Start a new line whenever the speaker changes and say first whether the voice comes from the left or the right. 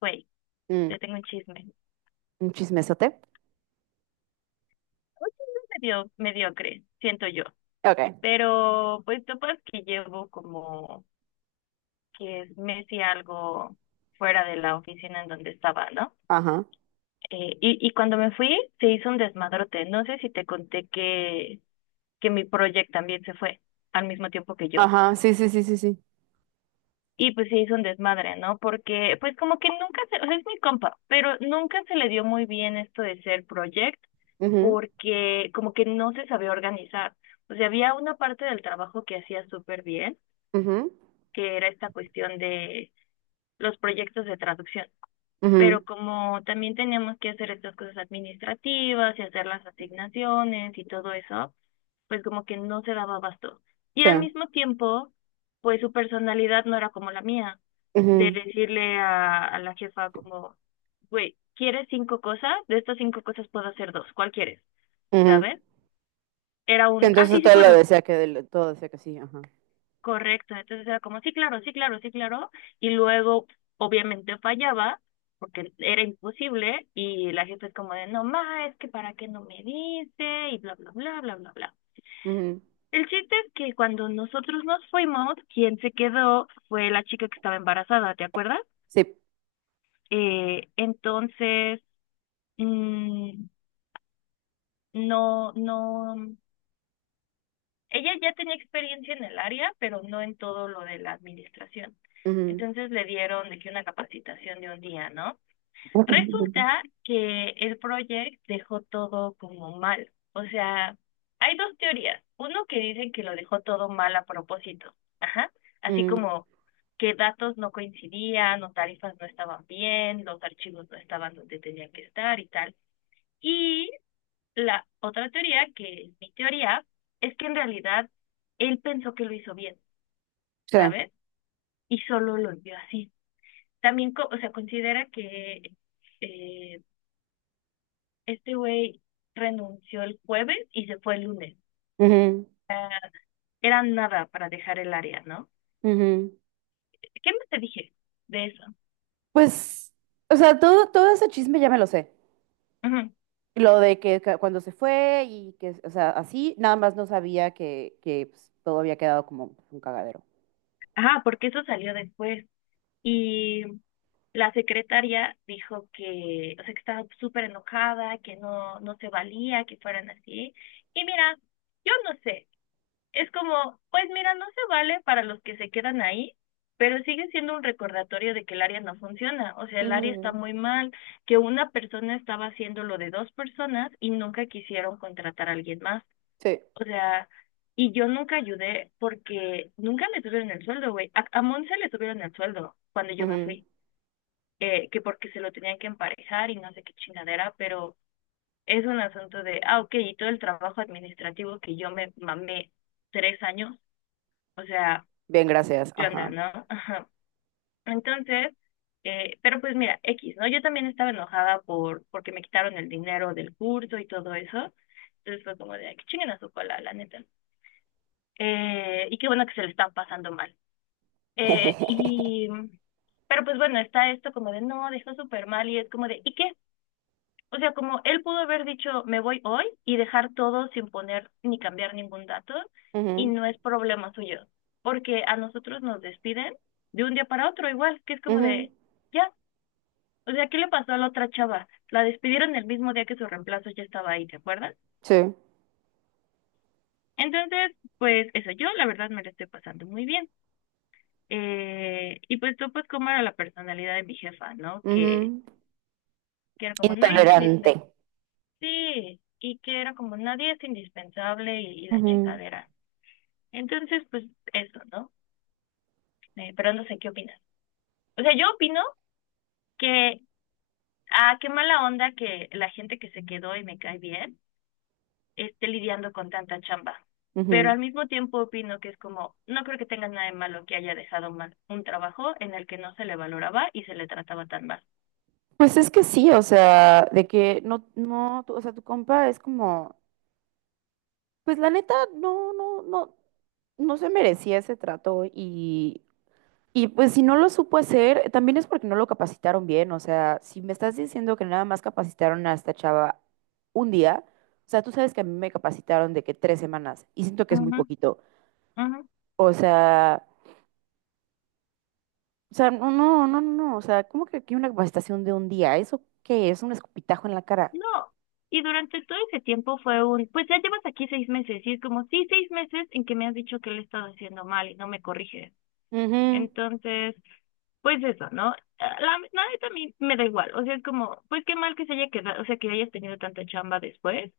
left: Güey,
right: Mm,
left: te tengo un chisme. Un
right: un chismesote.
left: chisme medio mediocre, siento yo.
right: Ok.
left: Pero pues topas que llevo como que es mes y algo fuera de la oficina en donde estaba, ¿no?
right: Ajá.
left: Y cuando me fui se hizo un desmadrote. No sé si te conté que mi proyecto también se fue al mismo tiempo que yo.
right: Ajá. Sí, sí, sí, sí, sí.
left: Y pues sí hizo un desmadre, ¿no? Porque pues como que nunca se, o sea, es mi compa, pero nunca se le dio muy bien esto de ser project
right: Ujú,
left: porque como que no se sabía organizar. O sea, había una parte del trabajo que hacía súper bien,
right: ujú,
left: que era esta cuestión de los proyectos de traducción, pero
right: ujú,
left: como también teníamos que hacer estas cosas administrativas y hacer las asignaciones y todo eso, pues como que no se daba abasto. Y
right: sí.
left: al mismo tiempo, pues su personalidad no era como la mía, de
right: Ujú,
left: decirle a la jefa como, güey, ¿quieres cinco cosas? De estas cinco cosas puedo hacer dos, ¿cuál quieres?
right: ujú.
left: ¿Sabes? Era
right: Que
left: un, ah,
right: Entonces
left: sí, sí puedo.
right: todo decía que sí, ajá.
left: Correcto, entonces era como, sí, claro, sí, claro, sí, claro, y luego obviamente fallaba porque era imposible y la jefa es como de, no, ma, es que para qué no me dice y bla, bla, bla, bla, bla, bla.
right: Ujú,
left: El chiste es que cuando nosotros nos fuimos, quien se quedó fue la chica que estaba embarazada, ¿te acuerdas?
right: sí.
left: Entonces, mm, no, no. Ella ya tenía experiencia en el área, pero no en todo lo de la administración.
right: Ujú,
left: Entonces le dieron de que una capacitación de un día, ¿no?
right: ujú,
left: Resulta que el proyecto dejó todo como mal. O sea, hay dos teorías. Uno que dice que lo dejó todo mal a propósito. Ajá. Así como que datos no coincidían o tarifas no estaban bien, los archivos no estaban donde tenían que estar y tal. Y la otra teoría, que es mi teoría, es que en realidad él pensó que lo hizo bien,
right: sí.
left: ¿sabes? Y solo lo vio así. También, o sea, considera que eh, este güey renunció el jueves y se fue el lunes. Era nada para dejar el área, ¿no?
right: Ujú, ujú.
left: ¿Qué más te dije de eso?
right: Pues, o sea, todo ese chisme ya me lo sé.
left: Ujú.
right: Lo de que cuando se fue y que, o sea, así, nada más no sabía que, pues, todo había quedado como un cagadero.
left: Ah, porque eso salió después. Y la secretaria dijo que, o sea, que estaba súper enojada, que no, no se valía que fueran así. Y mira, yo no sé, es como, pues mira, no se vale para los que se quedan ahí, pero sigue siendo un recordatorio de que el área no funciona. O sea, el área está
right: Ujú,
left: muy mal, que una persona estaba haciendo lo de dos personas y nunca quisieron contratar a alguien más.
right: sí.
left: O sea, y yo nunca ayudé porque nunca le subieron el sueldo, güey. A Monse le subieron el sueldo cuando yo me
right: Ujú.
left: fui, que porque se lo tenían que emparejar y no sé qué chingadera, pero es un asunto de, ah, ok, y todo el trabajo administrativo que yo me mamé 3 años, o sea,
right: Bien, gracias.
left: yo anda,
right: Ajá.
left: ¿no? Ajá. Entonces, pero pues mira, X, ¿no? Yo también estaba enojada porque me quitaron el dinero del curso y todo eso. Entonces fue como de, "Ay, que chinguen a su cola, la neta. Y qué bueno que se le están pasando mal. Eh, y, pero pues bueno, está esto como de, no, dejó súper mal y es como de, ¿y qué? O sea, como él pudo haber dicho, me voy hoy y dejar todo sin poner ni cambiar ningún dato y
right: Ujú,
left: no es problema suyo, porque a nosotros nos despiden de un día para otro igual, que es como
right: ujú,
left: de, ya, o sea, ¿qué le pasó a la otra chava? La despidieron el mismo día que su reemplazo ya estaba ahí, ¿te acuerdas?
right: sí.
left: Entonces, pues eso, yo la verdad me lo estoy pasando muy bien. Y pues tú, pues, cómo era la personalidad de mi jefa, ¿no? Que,
right: Ujú,
left: que era como, nadie es
right: intolerante.
left: indispensable. Sí, y que era como nadie es indispensable y la
right: Ujú,
left: chingadera. Entonces, pues eso, ¿no? Pero no sé qué opinas. O sea, yo opino que, ah, qué mala onda que la gente que se quedó y me cae bien esté lidiando con tanta chamba. Pero
right: ujú.
left: al mismo tiempo opino que es como, no creo que tenga nada de malo que haya dejado mal un trabajo en el que no se le valoraba y se le trataba tan mal.
right: Pues es que sí, o sea, de que no, no, o sea, tu compa es como, pues la neta, no, no, no, no se merecía ese trato, y pues si no lo supo hacer, también es porque no lo capacitaron bien, o sea, si me estás diciendo que nada más capacitaron a esta chava un día, o sea, tú sabes que a mí me capacitaron de que 3 semanas y siento que es muy poquito,
left: Ujú, ujú.
right: o sea... o sea, no, no, no, no, o sea, ¿cómo que aquí una capacitación de un día? ¿Eso qué es? Un escupitajo en la cara.
left: No, y durante todo ese tiempo fue un, pues ya llevas aquí 6 meses, y es como, sí, 6 meses en que me has dicho que lo he estado haciendo mal y no me corriges.
right: Ujú,
left: Entonces, pues eso, ¿no? La neta a mí me da igual, o sea, es como, pues qué mal que se haya quedado, o sea, que hayas tenido tanta chamba después,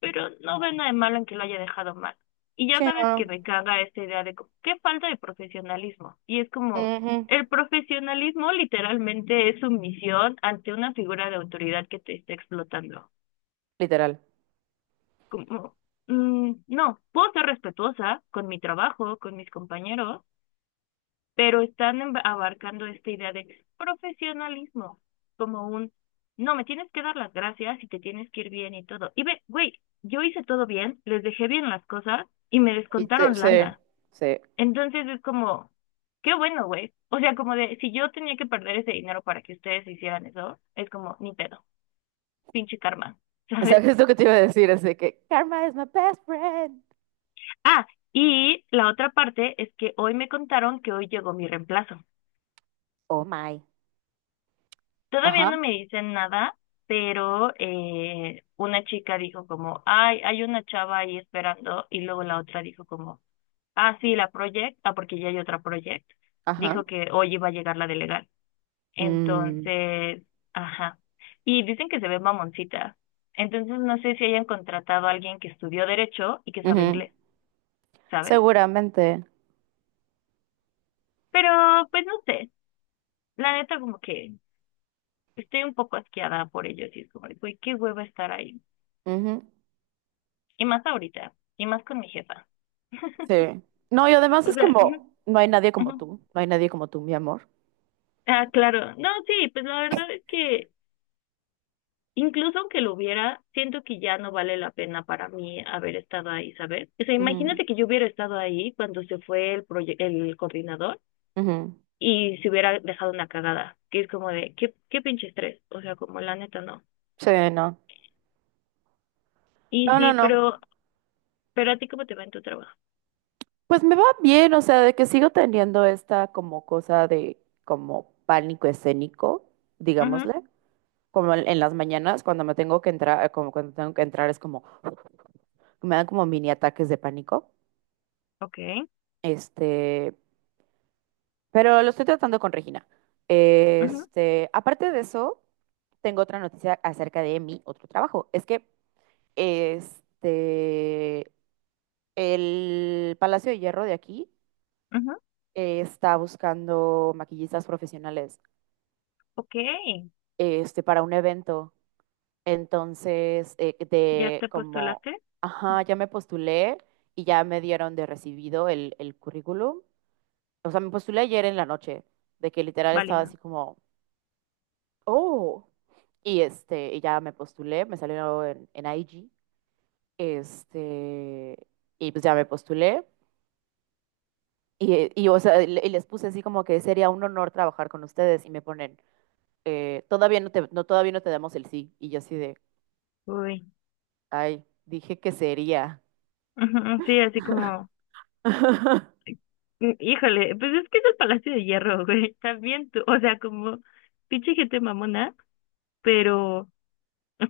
left: pero no veo nada de malo en que lo haya dejado mal. Y ya
right: sí,
left: sabes que me
right: no.
left: caga esta idea de como, qué falta de profesionalismo. Y es como,
right: Ujú,
left: el profesionalismo literalmente es sumisión ante una figura de autoridad que te está explotando.
right: literal.
left: Como, mm, no, puedo ser respetuosa con mi trabajo, con mis compañeros, pero están abarcando esta idea de profesionalismo, como un, no, me tienes que dar las gracias y te tienes que ir bien y todo. Y ve, güey, yo hice todo bien, les dejé bien las cosas y me descontaron
right: Sí,
left: lana.
right: sí.
left: Entonces es como, qué bueno, güey. O sea, como de, si yo tenía que perder ese dinero para que ustedes hicieran eso, es como, ni pedo, pinche karma, ¿sabes?
right: ¿Sabes lo que te iba a decir? Así que, karma is my best friend.
left: Ah, y la otra parte es que hoy me contaron que hoy llegó mi reemplazo.
right: Oh my.
left: Todavía
right: Ajá,
left: no me dicen nada, pero una chica dijo como, ay, hay una chava ahí esperando, y luego la otra dijo como, ah, sí, la project, ah, porque ya hay otra project.
right: ajá.
left: Dijo que hoy iba a llegar la de legal.
right: Mm,
left: Entonces, ajá. Y dicen que se ve mamoncita. Entonces no sé si hayan contratado a alguien que estudió derecho y que sabe
right: ujú,
left: inglés, ¿sabes?
right: seguramente.
left: Pero, pues no sé. La neta como que estoy un poco asqueada por ellos y es como, güey, qué hueva estar ahí.
right: Ujú,
left: Y más ahorita, y más con mi jefa.
right: sí. No, y además
left: O
right: es
left: sea, ujú,
right: como, no hay nadie como
left: ujú.
right: tú, no hay nadie como tú, mi amor.
left: Ah, claro. No, sí, pues la verdad es que incluso aunque lo hubiera, siento que ya no vale la pena para mí haber estado ahí, ¿sabes? O sea,
right: Ujú,
left: imagínate que yo hubiera estado ahí cuando se fue el el coordinador
right: ujú,
left: y se hubiera dejado una cagada, que es como de, qué, qué pinche estrés. O sea, como la neta no.
right: sí, no.
left: Y
right: No, no,
left: sí,
right: no.
left: pero a ti cómo te va en tu trabajo.
right: Pues me va bien, o sea, de que sigo teniendo esta como cosa de como pánico escénico,
left: Ajá,
right: digámosle, como en las mañanas cuando me tengo que entrar, como cuando tengo que entrar es como me dan como mini ataques de pánico.
left: ok,
right: Este, pero lo estoy tratando con Regina.
left: ajá,
right: Aparte de eso, tengo otra noticia acerca de mi otro trabajo. Es que este el Palacio de Hierro de aquí
left: ajá,
right: está buscando maquillistas profesionales.
left: ok.
right: Para un evento. Entonces,
left: ¿Ya
right: de
left: te
right: como,
left: postulaste?
right: ajá, ya me postulé y ya me dieron de recibido el currículum. O sea, me postulé ayer en la noche, de que literal estaba
left: Válido.
right: así como, oh, y ya me postulé, me salió en, IG, este, y pues ya me postulé. Y, o sea, y les puse así como que sería un honor trabajar con ustedes y me ponen, todavía no te damos el sí. Y yo así de,
left: Uy.
right: ay, dije que sería.
left: Ujú, sí, así como, mm, híjole, pues es que es el Palacio de Hierro, güey. También tú, o sea, como pinche gente mamona, pero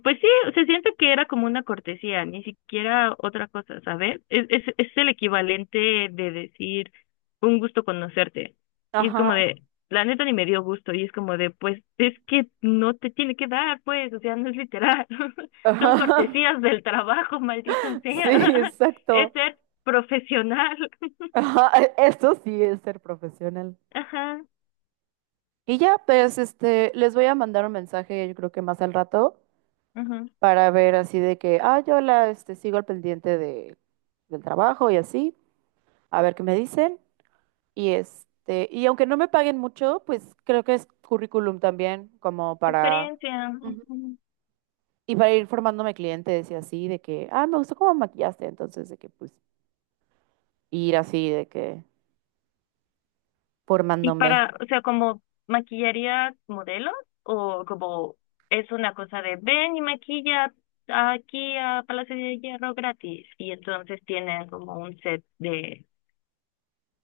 left: pues sí, se siente que era como una cortesía, ni siquiera otra cosa, ¿sabes? Es el equivalente de decir un gusto conocerte. Y es como
right: Ajá,
left: de, la neta ni me dio gusto. Y es como de, pues es que no te tiene que dar, pues, o sea, no es literal. Son
right: ajá.
left: cortesías del trabajo, maldita
right: Sí,
left: sea. Es
right: exacto.
left: ser profesional.
right: Ajá, eso sí es ser profesional.
left: Ajá,
right: Y ya, pues, les voy a mandar un mensaje, yo creo que más al rato,
left: ajá.
right: para ver así de que, ah, sigo al pendiente del trabajo y así, a ver qué me dicen. Y aunque no me paguen mucho, pues creo que es currículum también, como para.
left: Experiencia.
right: Y para ir formándome clientes y así, de que, ah, me gustó cómo maquillaste, entonces de que pues ir así, de que
left: Y
right: formándome,
left: para, o sea, como maquillarías modelos o como es una cosa de ven y maquilla aquí a Palacio de Hierro gratis y entonces tienen como un set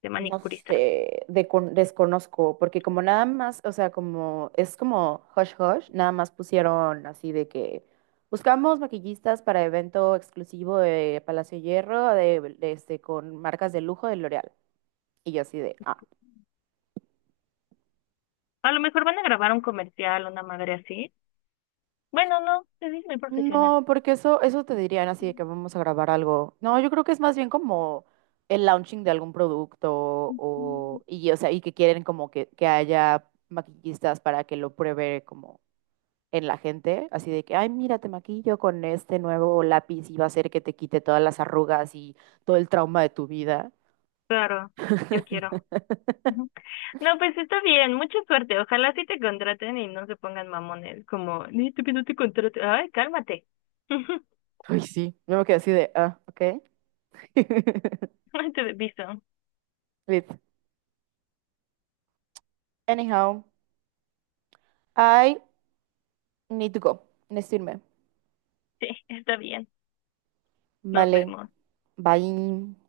left: de
right: no
left: manicuristas.
right: sé, de desconozco, porque como nada más, o sea, como es como hush hush, nada más pusieron así de que buscamos maquillistas para evento exclusivo de Palacio de Hierro, con marcas de lujo de L'Oreal. Y yo así de, ah,
left: A lo mejor van a grabar un comercial, una madre así. Bueno, no, es muy profesional.
right: no, porque eso te dirían así de que vamos a grabar algo. No, yo creo que es más bien como el launching de algún producto o sea, y que quieren como que, haya maquillistas para que lo pruebe como en la gente, así de que, ay, mira, te maquillo con este nuevo lápiz y va a hacer que te quite todas las arrugas y todo el trauma de tu vida.
left: Claro, yo quiero. Ujú. No, pues está bien, mucha suerte. Ojalá sí te contraten y no se pongan mamones, como, ni tú que no te contraten. Ay, cálmate.
right: Ay, sí, yo me quedé así de, ah, ok.
left: No te beso.
right: Lit. Anyhow, I need to go. Necesito irme.
left: Sí, está bien. Nos
right: Vale.
left: vemos.
right: Bye.